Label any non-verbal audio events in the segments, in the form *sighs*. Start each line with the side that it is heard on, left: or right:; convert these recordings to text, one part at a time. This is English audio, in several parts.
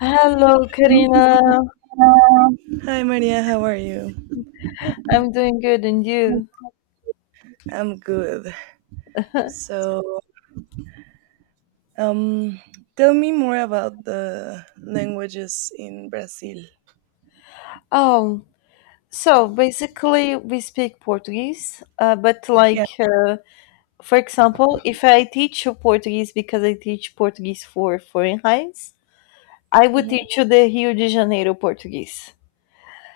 left: Hello, Karina.
right: Hi Maria, how are you?
left: I'm doing good, and you?
right: I'm good. So, um, tell me more about the languages in Brazil.
left: Oh, so basically, we speak Portuguese,
right: Yeah.
left: for example, if I teach you Portuguese because I teach Portuguese for foreign highs, I would
right: Mhm.
left: teach you the Rio de Janeiro Portuguese.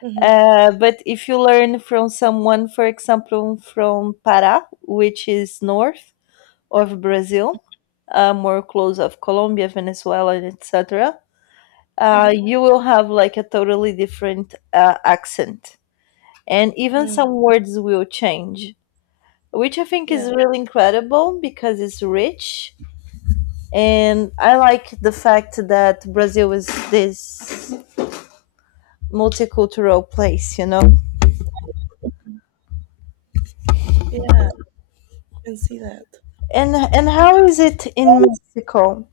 right: Mhm.
left: But if you learn from someone, for example, from Pará, which is north of Brazil, more close of Colombia, Venezuela, etc,
right: Mhm.
left: you will have like a totally different accent. And even
right: Mm,
left: some words will change, which I think is
right: yeah.
left: really incredible because it's rich. And I like the fact that Brazil is this multicultural place, you know.
right: Yeah. I can see that.
left: And how is it in Mexico?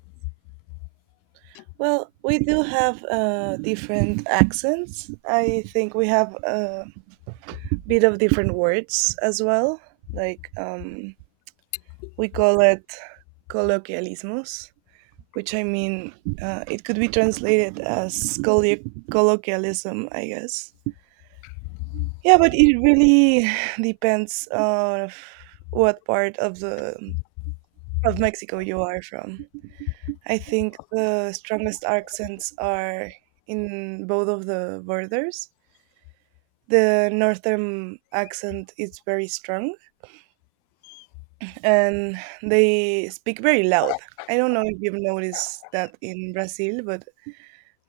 right: Well, we do have different accents. I think we have a bit of different words as well. Like, we call it colloquialismos. Which, I mean, it could be translated as colloquialism, I guess. Yeah, but it really *sighs* depends on what part of the of Mexico you are from. I think the strongest accents are in both of the borders. The northern accent is very strong, and they speak very loud. I don't know if you've noticed that in Brazil, but,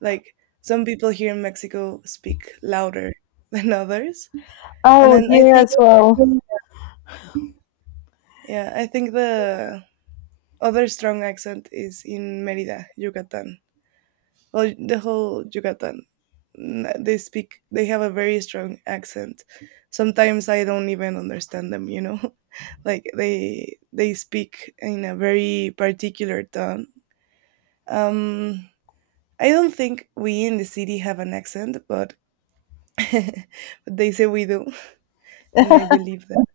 right: like some people here in Mexico speak louder *laughs* than others. And
left: Oh,
right: then I
left: here
right: think,
left: as well.
right: yeah, I think the other strong accent is in Merida, Yucatan. Well, the whole Yucatan. They have a very strong accent. Sometimes I don't even understand them. *laughs* Like, they speak in a very particular tone. Um I don't think we in the city have an accent, but *laughs* but they say we do. And I believe that.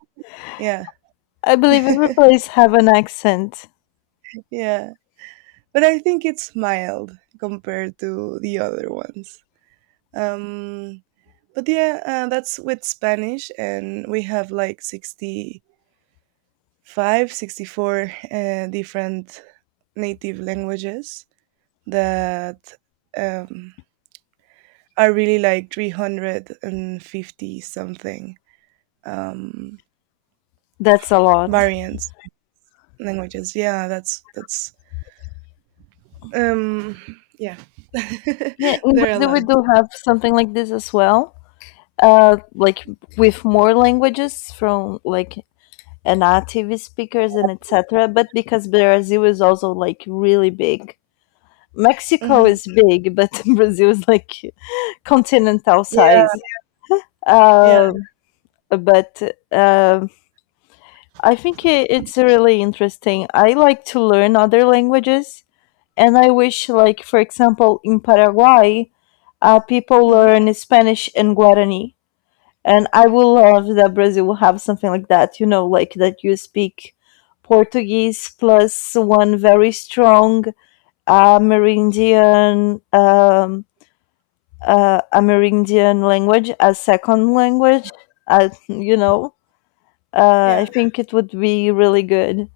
right: Yeah,
left: I believe every place have an accent.
right: yeah. But I think it's mild compared to the other ones. Um, but yeah, that's with Spanish, and we have like 65, 64 different native languages that, um, are really like 350 something, um,
left: That's a lot.
right: variants, languages, yeah, that's um yeah,
left: Yeah,
right: *laughs*
left: in
right: there are a
left: Brazil we
right: lot.
left: do have something like this as well, like with more languages from like a native speakers and etc, but because Brazil is also like really big. Mexico
right: Mhm.
left: is big, but *laughs* Brazil is like continental size.
right: Yeah, yeah.
left: Uh, but uh, I think I- It's really interesting. I like to learn other languages, and I wish, like for example in Paraguay, people
right: Mhm.
left: learn Spanish and Guarani. And I will love that Brazil will have something like that, you know, like that you speak Portuguese plus one very strong Amerindian um, Amerindian language as second language. Uh, you know, I
right: Yeah.
left: think it would be really good.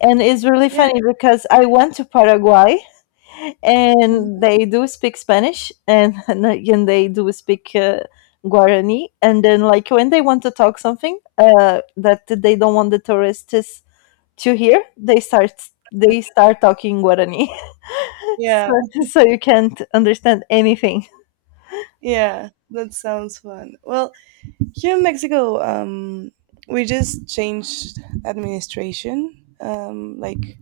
left: And it's really
right: Yeah.
left: funny because I went to Paraguay, and
right: Mhm.
left: they do speak Spanish and *laughs* and they do speak Guarani. And then, like when they want to talk something that they don't want the tourists to hear, they start talking Guarani, *laughs*
right: Yeah.
left: so, so you can't understand anything.
right: Yeah. That sounds fun. Well, here in Mexico, we just changed administration, like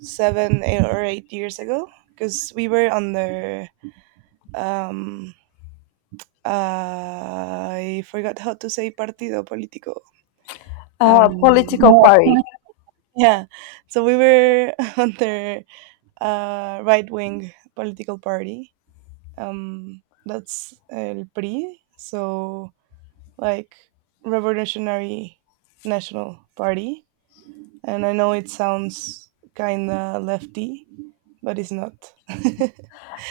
right: seven, eight, or 8 years ago, because we were under, um, I forgot how to say partido político. Um,
left: Political party.
right: yeah. So we were *laughs* under right wing political party, that's el PRI, so like Revolutionary National Party. And I know it sounds kind of lefty, but it's not. *laughs*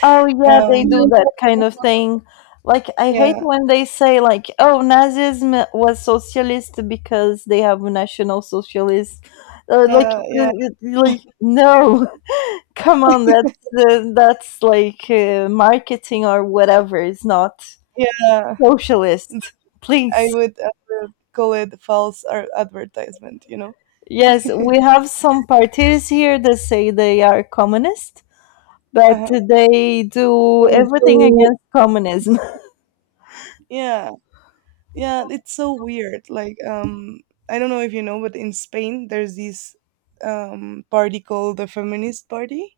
left: Oh yeah,
right: um,
left: they do that kind of thing. Like I hate
right: yeah,
left: when they say like, "Oh, Nazism was socialist because they have national socialists." Uh, like,
right: yeah, yeah,
left: no, *laughs* come on, that's like marketing or whatever. It's not
right: yeah.
left: socialist,
right: I
left: please.
right: would, I would call it false advertisement, you know?
left: Yes, we have some parties here that say they are communist, but
right: Uh-huh.
left: they do everything against communism. *laughs*
right: Yeah, yeah, it's so weird. Like, I don't know if you know, but in Spain, there's this, party called the Feminist Party.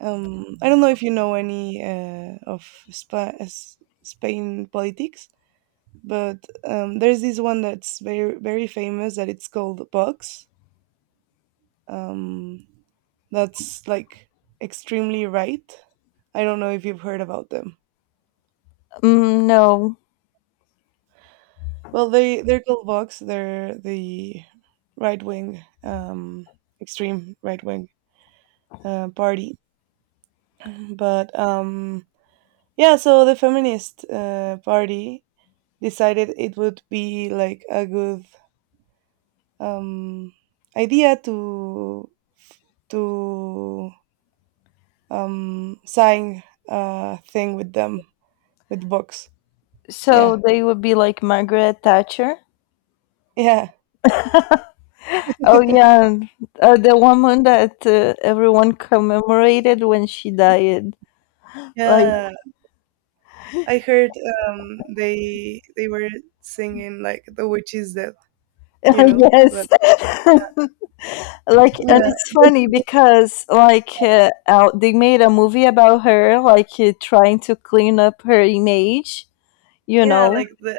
right: I don't know if you know any of Spain politics, but, there's this one that's very very famous that it's called Vox. Um, that's like extremely right. I don't know if you've heard about them.
left: Mm, no.
right: Well, they're called Vox. They're the right wing, extreme right wing party. But, yeah, so the feminist party decided it would be like a good, um, idea to to sign a thing with them, with Vox. Yeah,
left: So they would be like Margaret Thatcher.
right: yeah,
left: Oh
right: *laughs*
left: yeah, the woman that everyone commemorated when she died. Like
right: yeah. I heard, they were singing like the witch's death, you
left: *laughs*
right: know that.
left: yes, *laughs* like, and
right: Yeah,
left: it's funny because like they made a movie about her, like trying to clean up her image. You know.
right: yeah, like the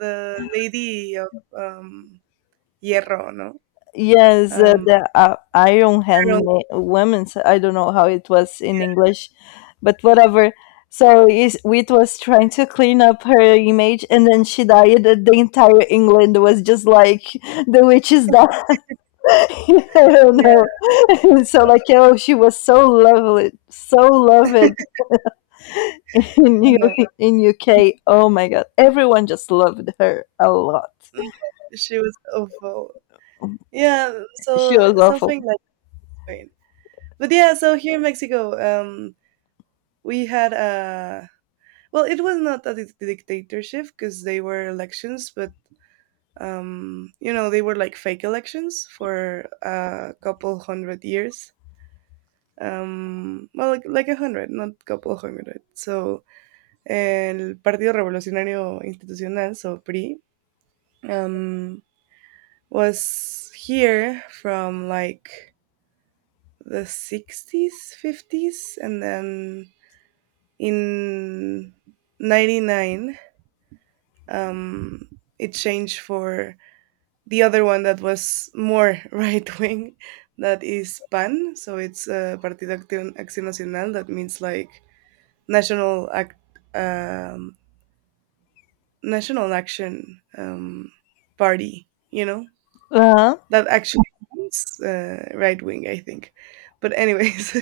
right: lady of, um, Hierro, no.
left: Yes,
right: um
left: the Iron
right: I
left: Hand
right: don't-
left: Women's. I don't know how it was in English, but whatever. So is Wheat was trying to clean up her image, and then she died, and the entire England was just like, "The witch is done." *laughs* I don't know.
right: yeah.
left: *laughs* So like, oh, she was so lovely, so loved
right: *laughs*
left: *laughs* in
right: No,
left: U- in UK. Oh my God, everyone just loved her a lot.
right: no, she was awful. Yeah,
left: She
right: so
left: was awful.
right: something like Spain. But yeah, so here in Mexico, we had a, well, it was not a dictatorship because they were elections, but, you know, they were like fake elections for a couple hundred years, well, like, a hundred, not a couple hundred, so el partido revolucionario institucional, so PRI, um, was here from like the 60s, 50s, and then in 99, um, it changed for the other one that was more *laughs* right wing, that is PAN. So it's, Partido Acción Nacional, that means like national act, um, national action, party, you know.
left: Uh huh.
right: That actually means, right wing, I think, but anyways.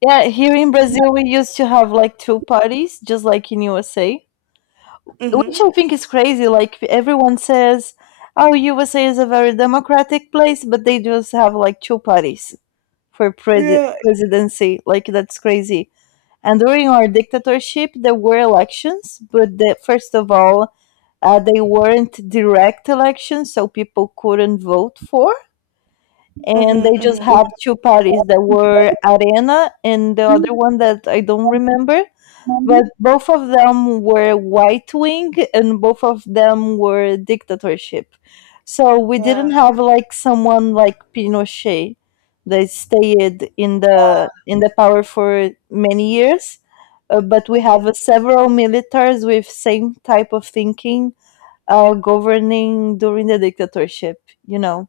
left: Yeah, here in Brazil we used to have like two parties, just like in USA,
right: *laughs*
left: which
right: Hmm.
left: I think is crazy. Like everyone says, "Oh, USA is a very democratic place," but they just have like two parties for
right: Yeah.
left: presidency. Like that's crazy. And during our dictatorship, there were elections, but first of all, they weren't direct elections, so people couldn't vote for. And
right: Hmm.
left: they just
right: Hmm.
left: have two parties that were Arena and the other one that I don't remember, but both of them were right wing and both of them were dictatorship. So we didn't
right: Yeah.
left: have like someone like Pinochet that stayed in the power for many years. But we
right: Hmm.
left: have several militaries with same type of thinking governing during the dictatorship, you know.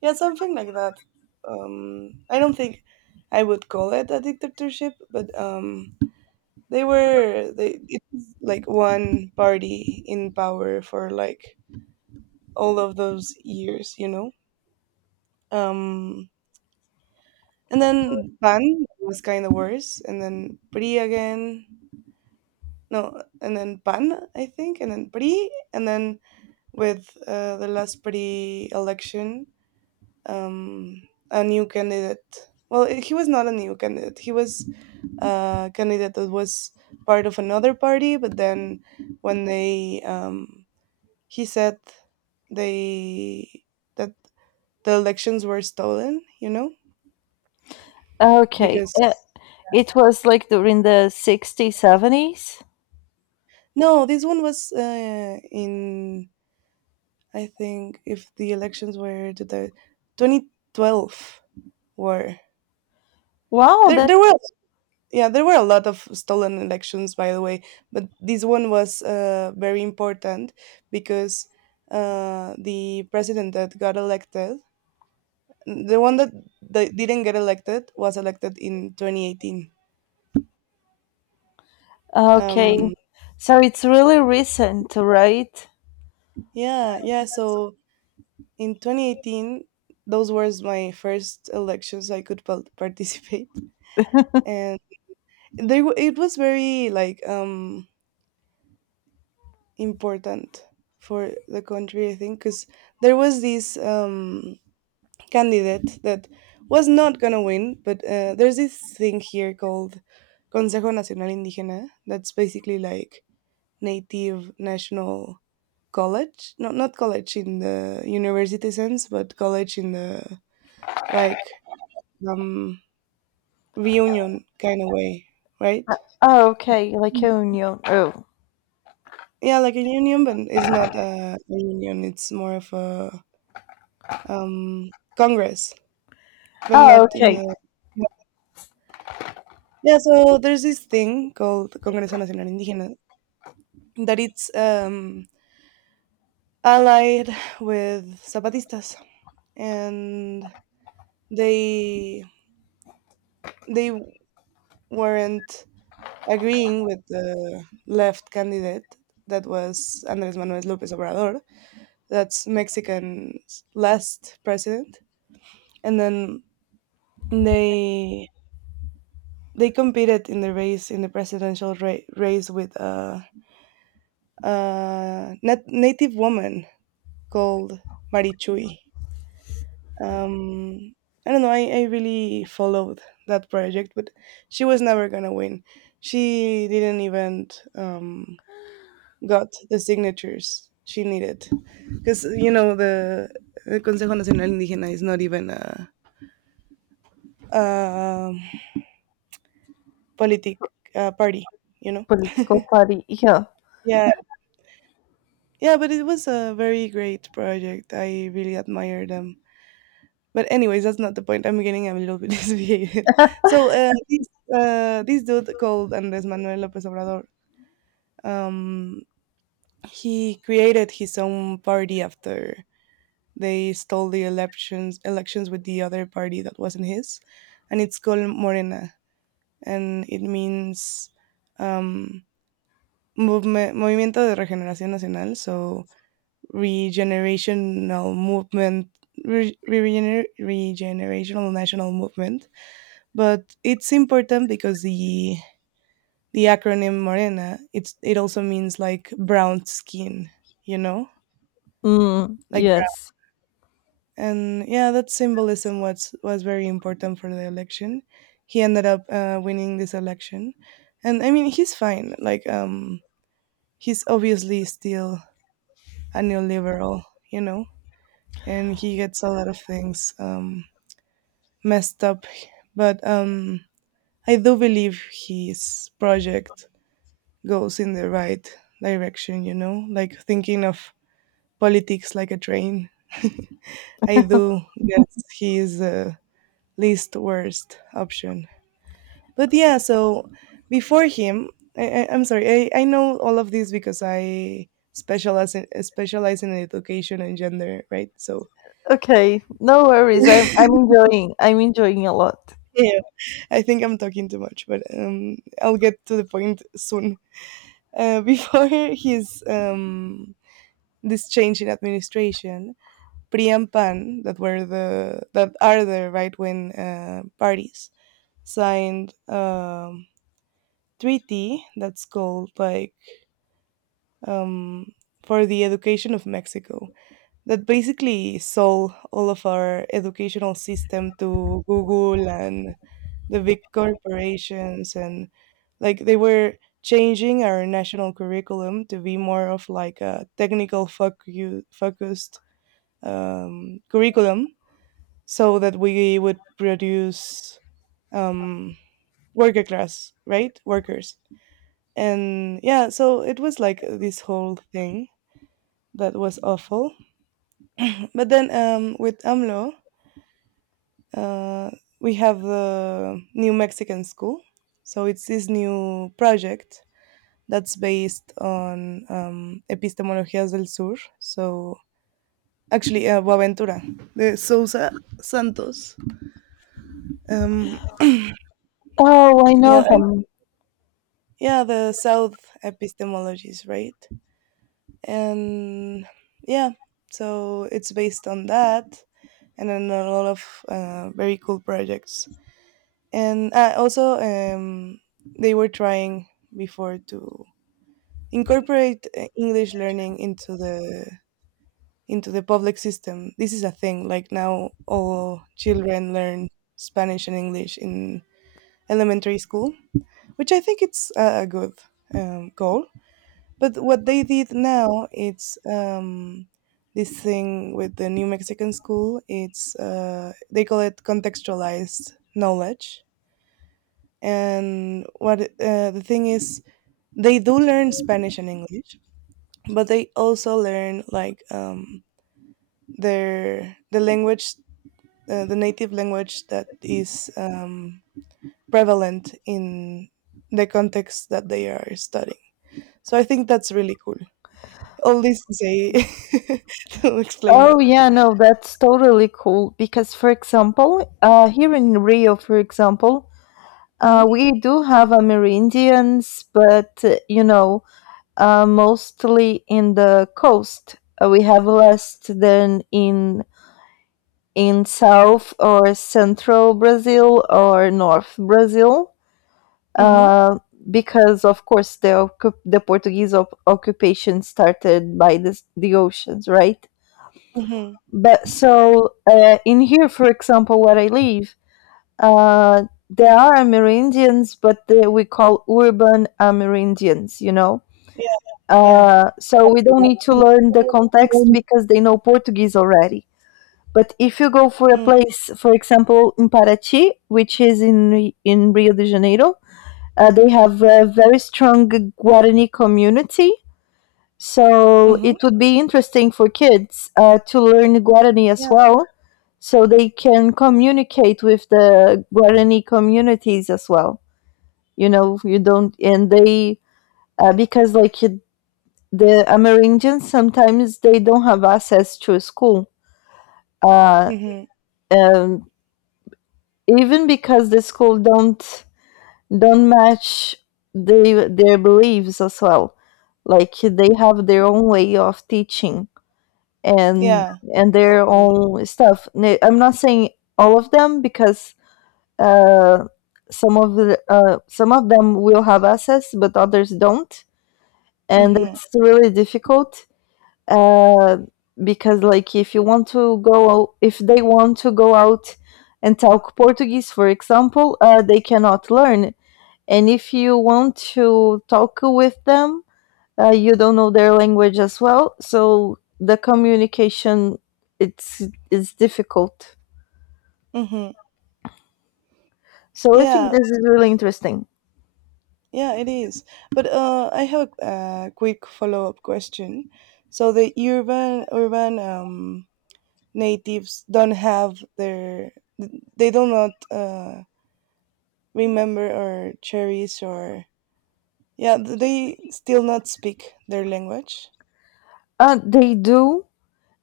right: Yeah. Something like that. I don't think I would call it a dictatorship, but They were they it was like one party in power for like all of those years, you know. Um, and then Pan was kind of worse, and then PRI again. No, and then Pan, I think, and then PRI, and then with, the last PRI election, um, a new candidate. Well, he was not a new candidate. He was a candidate that was part of another party, but then when they he said they that the elections were stolen, you know.
left: Okay.
right: Because
left: It was like during the 60s, 70s.
right: no, this one was, in, I think, if the elections were to the 2012, were,
left: Wow,
right: there
left: that.
right: there were, yeah, there were a lot of stolen elections, by the way. But this one was, very important, because, the president that got elected, the one that didn't get elected was elected in 2018.
left: Okay.
right: um
left: So it's really recent, right?
right: Yeah, yeah. So in 2018, those were my first elections I could *laughs* participate, and it was very like, important for the country, I think, because there was this, candidate that was not gonna win, but, there's this thing here called Consejo Nacional Indígena. That's basically like Native National College, not college in the university sense, but college in the, like, um reunion kind of way, right?
left: Oh, okay, like a
right: Mm.
left: union. Oh.
right: Yeah, like a union, but it's not a union. It's more of a, congress, but
left: Oh,
right: not in
left: okay.
right: the. Yeah. Yeah, so there's this thing called Congreso Nacional Indígena, that it's, allied with Zapatistas, and they they weren't agreeing with the left candidate, that was Andrés Manuel López Obrador, that's Mexican's last president. And then they they competed in the race, in the presidential race, with a native woman called Marichuy. Um, I don't know. I really followed that project, but she was never gonna win. She didn't even, um, got the signatures she needed, because you know the Consejo Nacional Indígena is not even a, um politic party, you know.
left: Political party. Yeah.
right: Yeah, yeah, but it was a very great project. I really admire them. But anyways, that's not the point. I'm getting a little bit *laughs* desviated. So, this dude called Andres Manuel Lopez Obrador, um, he created his own party after they stole the elections with the other party that wasn't his, and it's called Morena, and it means, um, Movement, Movimiento de Regeneración Nacional, so Regenerational Movement, Regenerational National Movement. But it's important because the acronym Morena, it also means like brown skin, you know,
left: Mm,
right: like
left: yes.
right: brown. And yeah, that symbolism was very important for the election. He ended up, winning this election, and I mean he's fine. Like, he's obviously still a neoliberal, you know. And he gets a lot of things, messed up. But, I do believe his project goes in the right direction, you know, like thinking of politics like a train. I do guess he is the least worst option. But yeah, so before him, I'm sorry, I know all of this because I specialize in education and gender, right? So
left: Okay. No
right: *laughs*
left: worries.
right: yeah.
left: I'm enjoying. I'm enjoying a lot.
right: I think I'm talking too much, but, I'll get to the point soon. *laughs* Before his, this change in administration, PRI and PAN, that were the that are the right wing parties, signed a treaty that's called like, um, for the education of Mexico, that basically sold all of our educational system to Google and the big corporations. And like they were changing our national curriculum to be more of like a technical focused, curriculum, so that we would produce, um, worker class, right, workers. And yeah, so it was like this whole thing that was awful. But then, with AMLO, uh, we have the New Mexican School. So it's this new project that's based on, Epistemologías del Sur. So actually, Boaventura de Sousa Santos. Um,
left: Oh, I know
right: yeah,
left: him.
right: yeah, the South epistemologies, right? And yeah, so it's based on that, and then a lot of, very cool projects, and, also, they were trying before to incorporate, English learning into the public system. This is a thing, like, now all children learn Spanish and English in elementary school, which I think it's a good, goal. But what they did now, it's, this thing with the New Mexican School, it's, they call it contextualized knowledge. And what, the thing is, they do learn Spanish and English, but they also learn like, the language, the native language that is, prevalent in the context that they are studying. So I think that's really cool. All this to say, *laughs* to explain that.
left: Oh, yeah, no, that's totally cool. Because, for example, here in Rio, for example,
right: Hmm.
left: we do have Amerindians, but you know, mostly in the coast. We have less than in south or central Brazil or north Brazil.
right: Hmm.
left: Uh, because of course the Portuguese occupation started by this, the oceans, right?
right: Hmm.
left: But so in here, for example, where I live, there are Amerindians, but they, we call urban Amerindians, you know.
right: Yeah. Yeah.
left: So we don't need to learn the context because they know Portuguese already. But if you go for a
right: Mm-hmm.
left: place, for example, in Paraty, which is in Rio de Janeiro, they have a very strong Guarani community. So
right: Mm-hmm.
left: it would be interesting for kids to learn Guarani as well, so they can communicate with the Guarani communities as well. You know, you don't, and they uh, because like you, the Amerindians sometimes they don't have access to a school, uh,
right: Yeah. Hmm.
left: um, even because the school don't match their beliefs as well. Like they have their own way of teaching and
right: Yeah.
left: and their
right: Totally.
left: own stuff. I'm not saying all of them because uh, some of them will have access, but others don't, and
right: Hmm.
left: it's really difficult uh, because like if you want to go out, if they want to go out and talk Portuguese, for example, they cannot learn. And if you want to talk with them, you don't know their language as well, so the communication it's is difficult.
right: Hmm.
left: So I think
right: Yeah.
left: this is really interesting.
right: Yeah, it is. But, I have a, quick follow-up question. So the urban natives don't have their, they do not, remember or cherish, or yeah, they still not speak their language.
left: They do.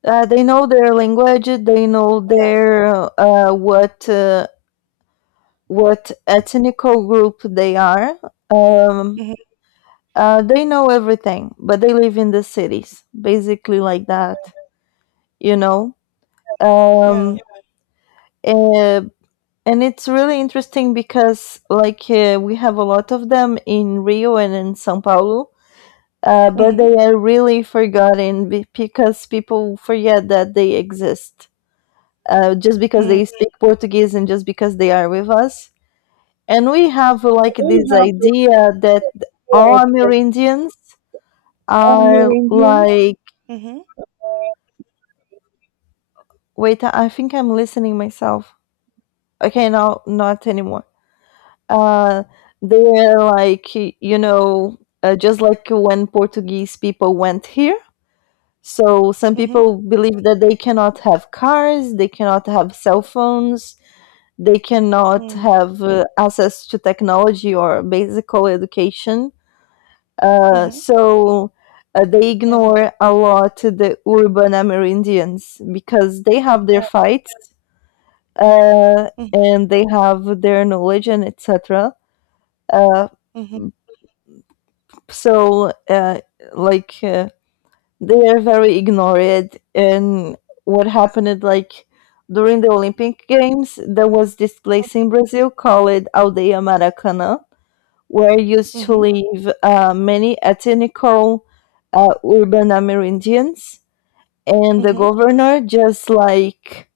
left: They know their language. They know
right: Yeah.
left: their what ethnical group they are. Um,
right: Hmm.
left: they know everything, but they live in the cities, basically like that, you know. Um,
right: Yeah.
left: uh, and it's really interesting because, like, we have a lot of them in Rio and in São Paulo, but
right: Mhm.
left: they are really because people forget that they exist. Just because
right: Mm.
left: they speak Portuguese and just because they are with us, and we have like this idea that all Amerindians are like,
right: Mhm.
left: wait, I think I'm listening myself. Okay, no, not anymore. Uh, they're like, you know, just like when Portuguese people went here. So some
right: Mhm.
left: people believe that they cannot have cars, they cannot have cell phones, they cannot
right: Mm.
left: have access to technology or basic education. Uh,
right: Mhm.
left: so they
right: Yeah.
left: ignore a lot the urban Amerindians because they have their
right: Yeah.
left: fights
right: Mhm.
left: and they have their knowledge and etc. Uh,
right: Mhm.
left: so uh, like uh, they are very ignored, and what happened is, like, during the Olympic Games there was this place in Brazil called Aldeia Maracana where used to
right: Mhm.
left: live many ethnical urban Amerindians, and the
right: Mhm.
left: governor just like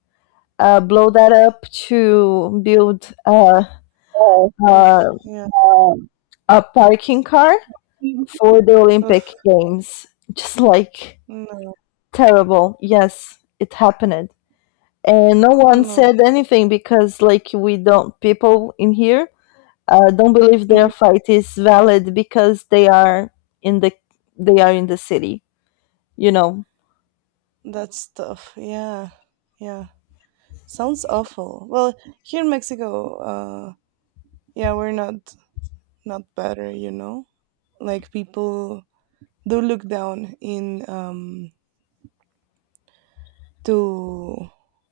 left: blow that up to build
right: Oh, oof.
left: uh,
right: Yeah.
left: a parking car for the Olympic
right: Oof.
left: Games. Just like
right: No.
left: terrible. Yes, it happened, and no one
right: No.
left: said anything because like we don't, people in here don't believe their
right: Mhm.
left: fight is valid because they are in the they are in the city. You know.
right: That's tough. Yeah. Yeah. Sounds awful. Well, here in Mexico, yeah, we're not better, you know? Like people do look down in to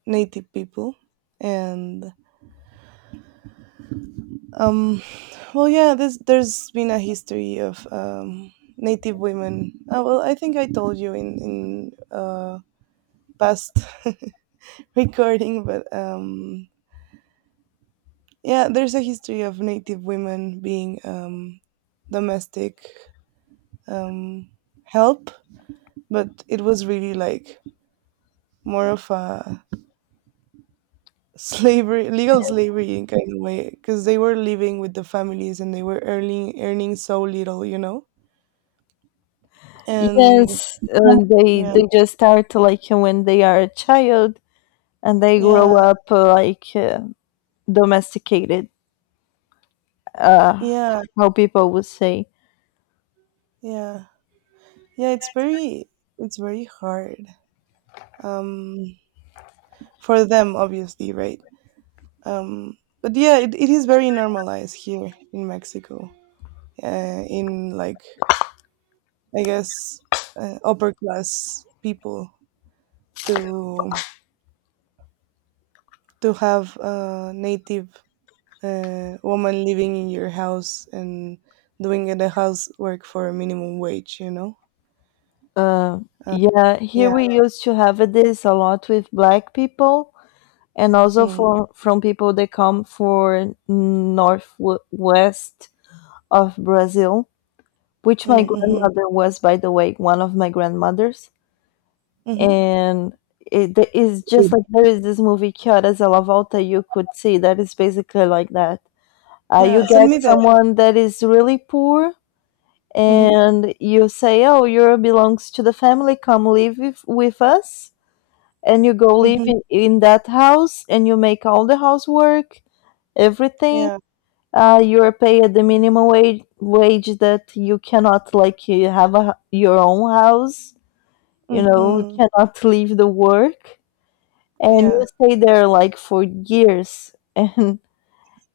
right: native people and um well yeah, this there's been a history of native women. Well, I think I told you in past *laughs* recording, but Yeah, there's a history of Native women being domestic um, help, but it was really like more of a slavery, legal slavery in kind of way, because they were living with the families and they were earning so little. And
left: Yes,
right: yeah, yeah,
left: they just start like when they are a child and they grow up domesticated, uh
right: yeah,
left: how people would say.
right: yeah, yeah. It's very hard um, for them, obviously, right? um but yeah, it is very normalized here in Mexico, in like I guess upper class people to have a native woman living in your house and doing the housework for a minimum wage
left: uh
right: uh,
left: yeah, here
right: yeah.
left: we used to have this a lot with black people, and also
right: Mm,
left: for from people that come for northwest of Brazil, which my
right: mm, mm-hmm,
left: grandmother was, by the way, one of my grandmothers.
right: mm-hmm.
left: And it is just like there is this movie Que Horas Ela Volta, you could see that is basically like that.
right: Yeah,
left: You
right: send
left: get
right: me that.
left: someone that is really poor
right: Mm-hmm,
left: and you say, oh, you belongs to the family, come live with us, and you go live
right: mm-hmm.
left: in that house and you make all the housework, everything.
right: Yeah,
left: You're paid the minimum wage that you cannot, like you have your own house, you know, you
right: mm-hmm.
left: cannot *laughs* leave the work, and you
right: Yeah,
left: stay there like for years. *laughs* and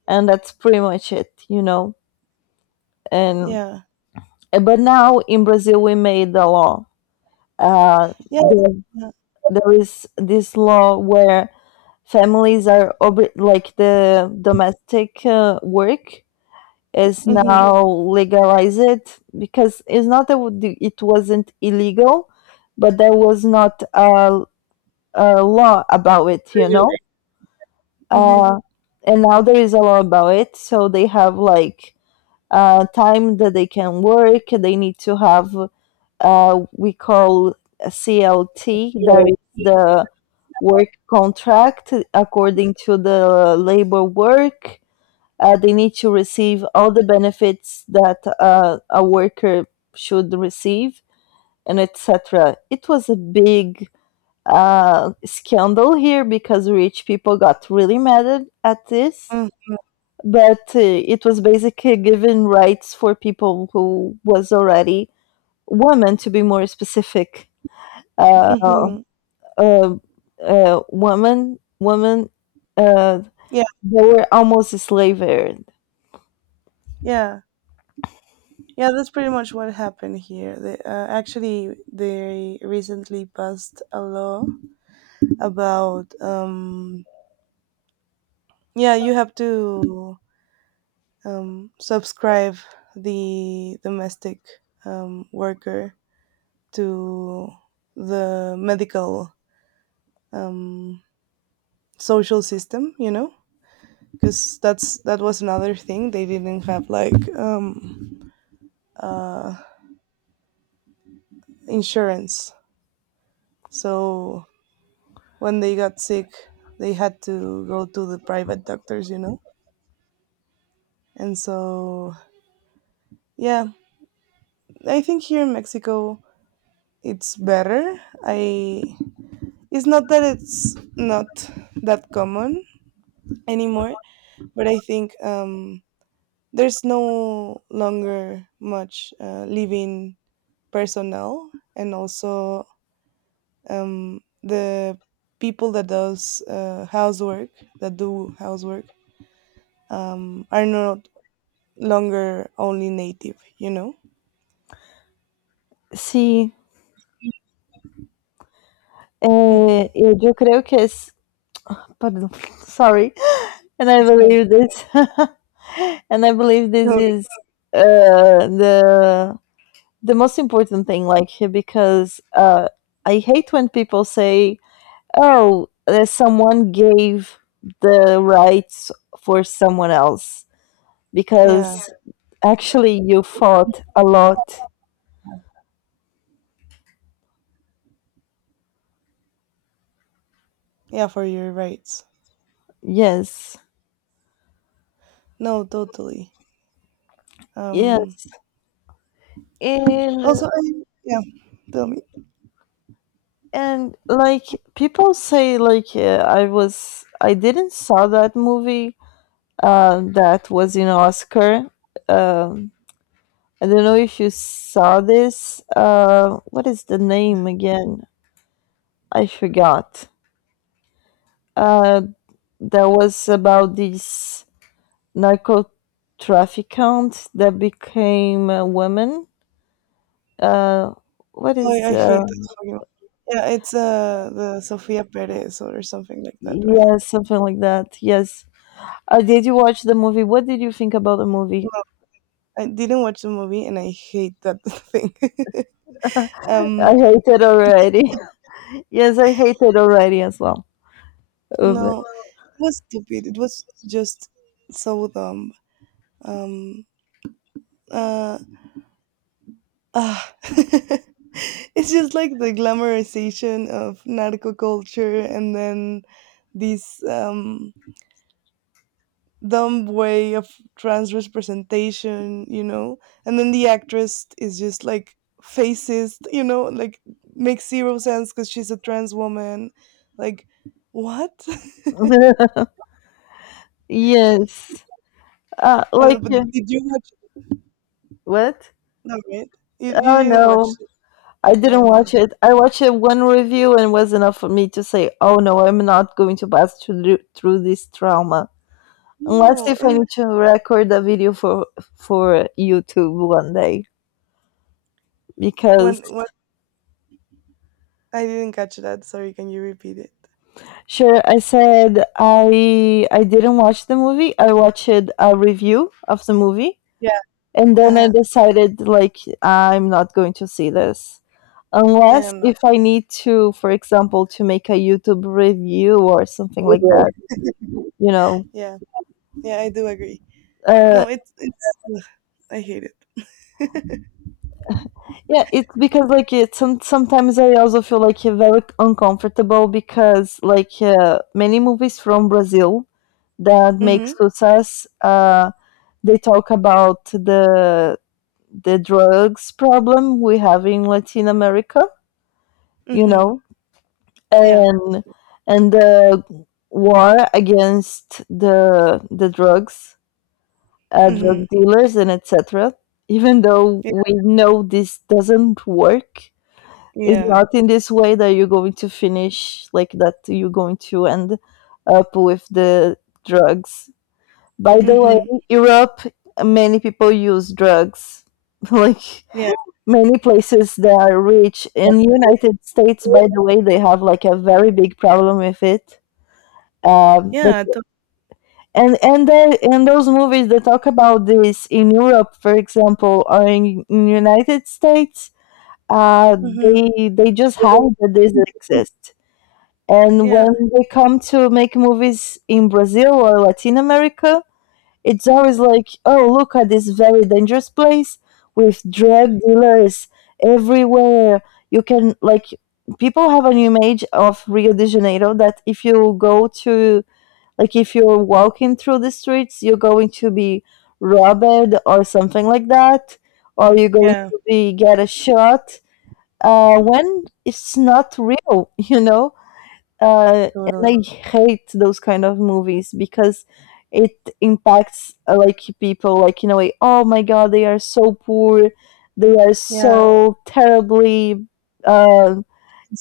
left: and that's pretty much it, you know. And
right: yeah,
left: But now in Brazil, we made the law. Uh,
right: yeah,
left: there,
right: yeah.
left: there is this law where families are like the domestic work is
right: Mm-hmm,
left: now legalized because it's not that it wasn't illegal, but there was not a law about it, you know.
right: mm-hmm,
left: Uh, and now there is a law about it, so they have like time that they can work. They need to have we call a CLT. There is the work contract according to the labor work. They need to receive all the benefits that a worker should receive and etc. It was a big scandal here because rich people got really mad at this.
right: mm-hmm.
left: But it was basically giving rights for people who was already women, to be more specific. Uh,
right: Mm-hmm.
left: uh, women, uh,
right: Yeah,
left: they were almost enslaved.
right: yeah, yeah. That's pretty much what happened here. They, actually, they recently passed a law about yeah, you have to subscribe the domestic worker to the medical um, social system. You know, because that was another thing they didn't have like uh, insurance. So when they got sick, they had to go to the private doctors, you know? And so, yeah, I think here in Mexico, it's better. I it's not that common anymore, but I think there's no longer much living personnel, and also the people that do housework are not longer only native, you know?
left: Sí,
right: Mm-hmm.
left: yo creo que es, pardon, *laughs* sorry, and I
right: That's right.
left: believe this, *laughs* and I believe this
right: No,
left: is uh, the the most important thing, like because I hate when people say, "Oh, someone gave the rights for someone else."
right: yeah,
left: Because actually you fought a lot.
right: yeah, for your rights.
left: Yes,
right: No, totally. Um,
left: yes, and
right: Also, yeah, tell me.
left: like people say, like I didn't saw that movie. That was in Oscar. Um, I don't know if you saw this. What is the name again? I forgot. Uh, that was about this narco trafficant that became a woman. Uh, what
right: Oh,
left: is
right: I hate that fucking. Yeah, it's the Sofia Perez or something like that, right?
left: yes, something like that. Yes. Did you watch the movie? What did you think about the
right: No,
left: movie?
right: I didn't watch the movie and I hate that *laughs* thing. *laughs*
left: I
right: um,
left: hate it already. *laughs* Yes, I hate it already as well.
right: no,
left: But-
right: it was stupid. It was just so dumb. Um, Uh. Ah, *laughs* it's just like the glamorization of narco culture and then this dumb way of trans representation, you know? And then the actress is just like facist, like makes zero sense because she's a trans woman. Like, what? *laughs*
left: *laughs* yes. Uh, like
right: and but
left: uh,
right: did you watch?
left: what?
right: No, right? You
left: Oh
right: didn't
left: no.
right: watch it.
left: I didn't
right: Yeah, no.
left: watch it. I watched it one review and it was enough for me to say, "Oh no, I'm not going to pass through this trauma." Unless
right: No,
left: if I
right: and
left: need to record a video for YouTube one day because...
right: when, what I didn't catch that, sorry, can you repeat it?
left: Sure. I said I didn't watch the movie. I watched a review of the movie,
right: Yeah.
left: and then I
right: Uh-huh.
left: decided like I'm not going to see this
right: Yeah,
left: unless
right: no.
left: if I need to, for example, to make a YouTube review or something like
right: Anyway.
left: that. You know.
right: Yeah. Yeah, I do agree.
left: Uh,
right: No, it's ugh, I hate it.
left: yeah, it's because like sometimes I also feel like very uncomfortable because many movies from Brazil that make
right: Mhm.
left: success, they talk about the drugs problem we have in Latin America, you
right: Mhm.
left: know,
right: Yeah.
left: and the war against the
right: Mhm.
left: drug dealers, and etc. Even though
right: Yeah.
left: we know this doesn't work, it's
right: Yeah.
left: not in this way that you're going to finish like that. You're going to end up with the drugs. By the way,
right: Mhm.
left: Europe, many people use drugs *laughs* like
right: Yeah.
left: many places that are rich. In United States, by the way, they have like a very big problem with it. But
right: Yeah.
left: And they, and those movies that talk about this in Europe, for example, or in United States, uh,
right: Mhm.
left: they just hide that this exists, and when
right: Yeah.
left: they come to make movies in Brazil or Latin America, it's always like, oh, look at this very dangerous place with drug dealers everywhere. You can, like, people have an image of Rio de Janeiro that if you go to, like, if you're walking through the streets, you're going to be robbed or something like that, or you're going
right: Yeah.
left: to be get a shot. When it's not real, *laughs* you know, and
right: Totally.
left: I hate those kind of movies because it impacts like people like in a way. Oh my god, they are so poor. They are
right: Yeah.
left: so terribly uh,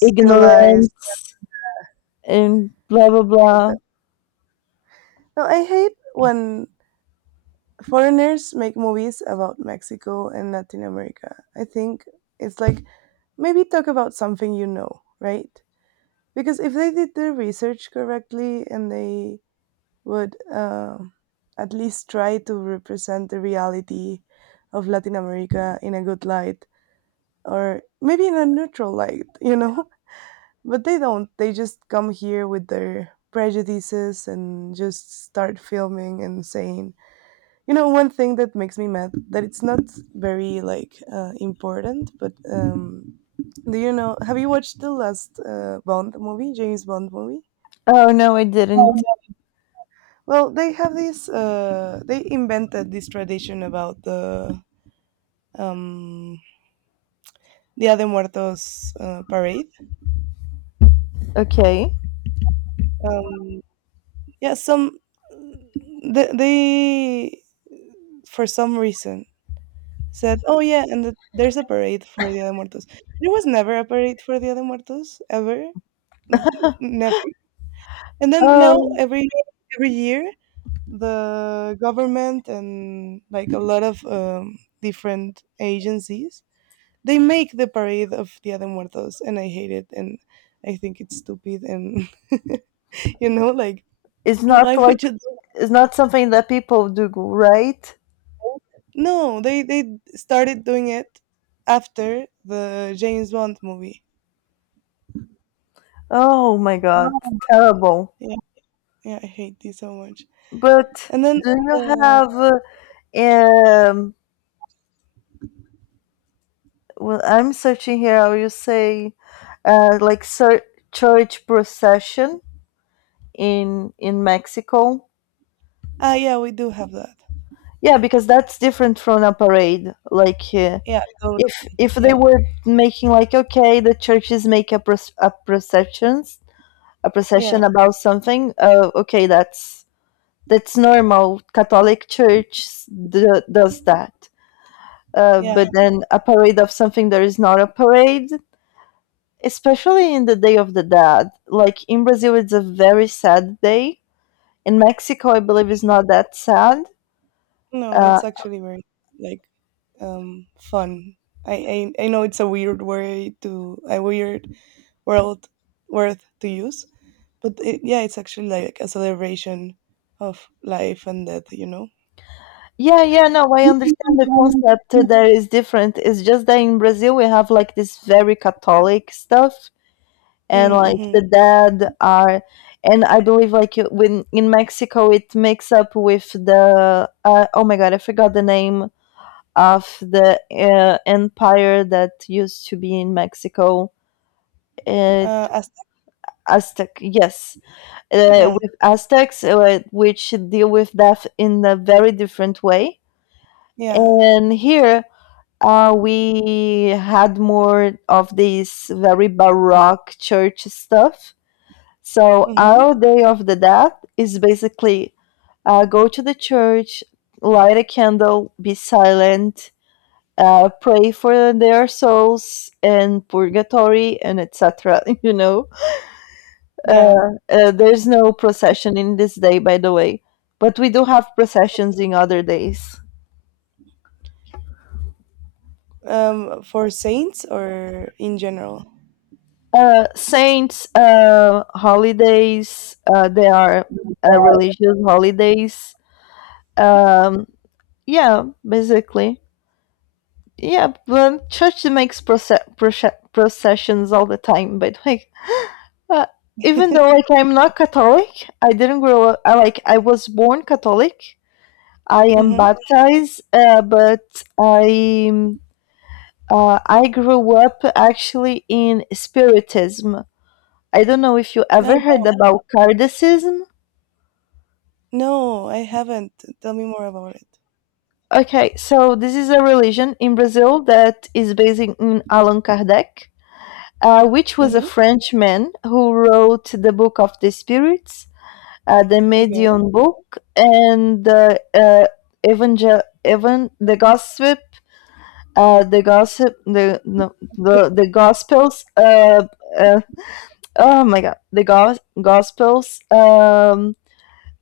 left: ignorant and blah blah
right: Like
left: blah.
right: that. No, I hate when foreigners make movies about Mexico and Latin America. I think it's like maybe talk about something, you know, right? Because if they did their research correctly and they would at least try to represent the reality of Latin America in a good light or maybe in a neutral light, you know? *laughs* But they don't. They just come here with their prejudices and just start filming and saying, one thing that makes me mad that it's not very like important, but do you know? Have you watched the last James Bond movie?
left: Oh no, I didn't.
right: Well, they have this. They invented this tradition about the um, Dia de Muertos parade.
left: Okay.
right: Um, yeah, they for some reason said, "Oh yeah, and the, there's a parade for Dia de Muertos." There was never a parade for Dia de Muertos ever, N- never. And then now
left: Oh,
right: every year the government and like a lot of different agencies they make the parade of Dia de Muertos, and I hate it, and I think it's stupid, and *laughs* like
left: it's not
right: why
left: like...
right: would you?
left: it's not something that people do, right?
right: No, they started doing it after the James Bond movie.
left: Oh my god, terrible.
right: Yeah, yeah, I hate this so much.
left: But
right: And then,
left: do you
right: uh,
left: have um well, I'm searching here. How you say, uh, like ser- church procession in Mexico?
right: ah, yeah, we do have that.
left: Yeah, because that's different from a parade. Like,
right: Yeah, so
left: if they
right: yeah,
left: were making like, okay, the churches make a, a processions, a
right: yeah,
left: procession about something. Okay, that's normal. Catholic Church does that.
right: yeah.
left: But then a parade of something that is not a parade, especially in the Day of the Dead. Like in Brazil, it's a very sad day. In Mexico, I believe it's not that sad.
right: No,
left: Uh,
right: it's actually very like fun. I know it's a weird way to a weird world word to use, but yeah, it's actually like a celebration of life and death.
left: yeah, yeah, no, I understand the concept there is different. It's just that in Brazil we have like this very Catholic stuff, and like the
right: Mm-hmm.
left: dead are, and I believe like when in Mexico it makes up with the oh my god, I forgot the name of the empire that used to be in Mexico. It...
right: As
left: Aztec, yes,
right: Yeah,
left: with Aztecs, which deal with death in a very different way.
right: yeah,
left: And here we had more of this very Baroque church stuff. So our
right: mm-hmm.
left: Day of the Dead is basically go to the church, light a candle, be silent, pray for their souls and purgatory and etc. *laughs* You know, Uh,
right: Yeah.
left: there's no procession in this day, by the way, but we do have processions in other days.
right: For saints or in general.
left: Saints, holidays, they are religious holidays. Um, yeah, basically. Yeah, but church makes processions all the time, by the way. Uh, even though like I'm not Catholic, I didn't grow up. I was born Catholic. I am
right: Mm-hmm.
left: baptized, but I... I grew up actually in Spiritism. I don't know if you
right: No,
left: ever heard about Kardecism.
right: no, I haven't. Tell me more about it.
left: Okay, so this is a religion in Brazil that is based in Allan Kardec, which was a
right: Mm-hmm.
left: Frenchman who wrote the Book of the Spirits, the
right: Okay.
left: Medium Book, and the the Gossip, the Gossip, the no, the Gospels uh, oh my god gospels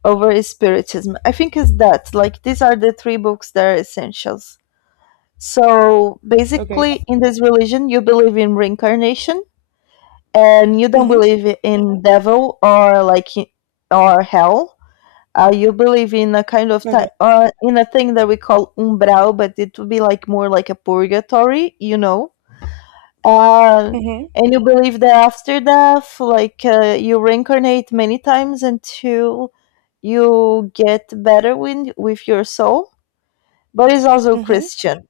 left: over spiritism. I think it's that, like, these are the three books that are essentials. So
right: Okay.
left: basically in this religion you believe in reincarnation and you don't
right: Mm-hmm.
left: believe in devil or or hell. Uh, you believe in a kind of ti
right: Okay.
left: in a thing that we call umbral, but it would be like more like a purgatory, you know. Uh,
right: Mm-hmm.
left: and you believe that after death, like you reincarnate many times until you get better with your soul, but it's also
right: Mm-hmm.
left: Christian.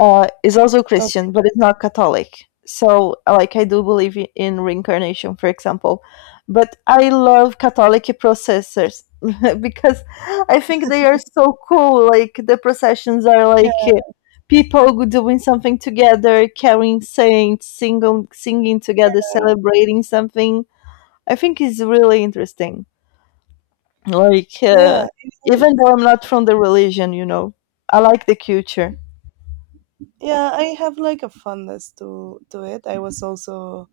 left: Uh, is also Christian, but it's not Catholic. So, like, I do believe in reincarnation, for example. But I love Catholic processors *laughs* because I think they are so cool. Like, the processions are
right: Yeah,
left: like people doing something together, carrying saints, singing, singing together, celebrating something. I think it's really interesting. Like,
right: yeah, it
left: even
right: is.
left: though I'm not from the religion, you know, I like the culture.
right: Yeah, I have like a fondness to it. I was also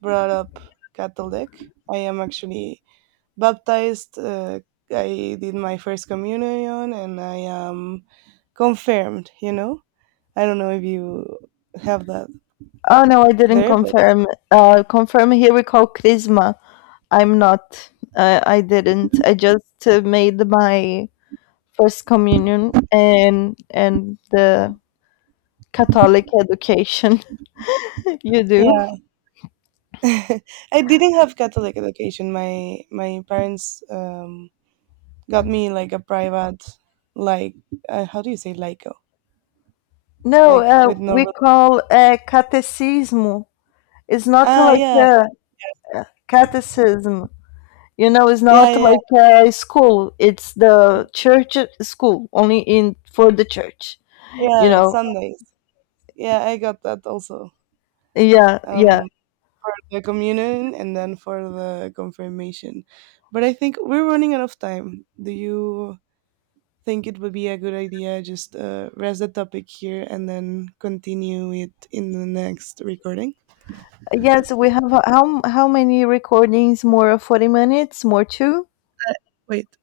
right: brought up Catholic. I am actually baptized. I did my first communion, and I am confirmed. I don't know if you have that
left: Oh no, I didn't
right: there, but
left: confirm. Confirm here we call Chrisma. I'm not. I didn't. I just made my first communion and the Catholic education *laughs* you do.
right: yeah, *laughs* I didn't have Catholic education. My parents got me like a private, like how do you say, laico,
left: No,
right: like with no.
left: we call catecismo. It's not
right: Ah,
left: like
right: yeah,
left: a catechism. You know, it's
right: yeah,
left: not
right: yeah,
left: like a school. It's the church school, only in for the church. You
right: yeah.
left: know,
right: Sundays. Yeah, I got that also.
left: yeah, yeah.
right: Um, for the communion and then for the confirmation. But I think we're running out of time. Do you think it would be a good idea just rest the topic here and then continue it in the next recording?
left: Yes, we have how many recordings? More of 40 minutes, more two?
right: Wait.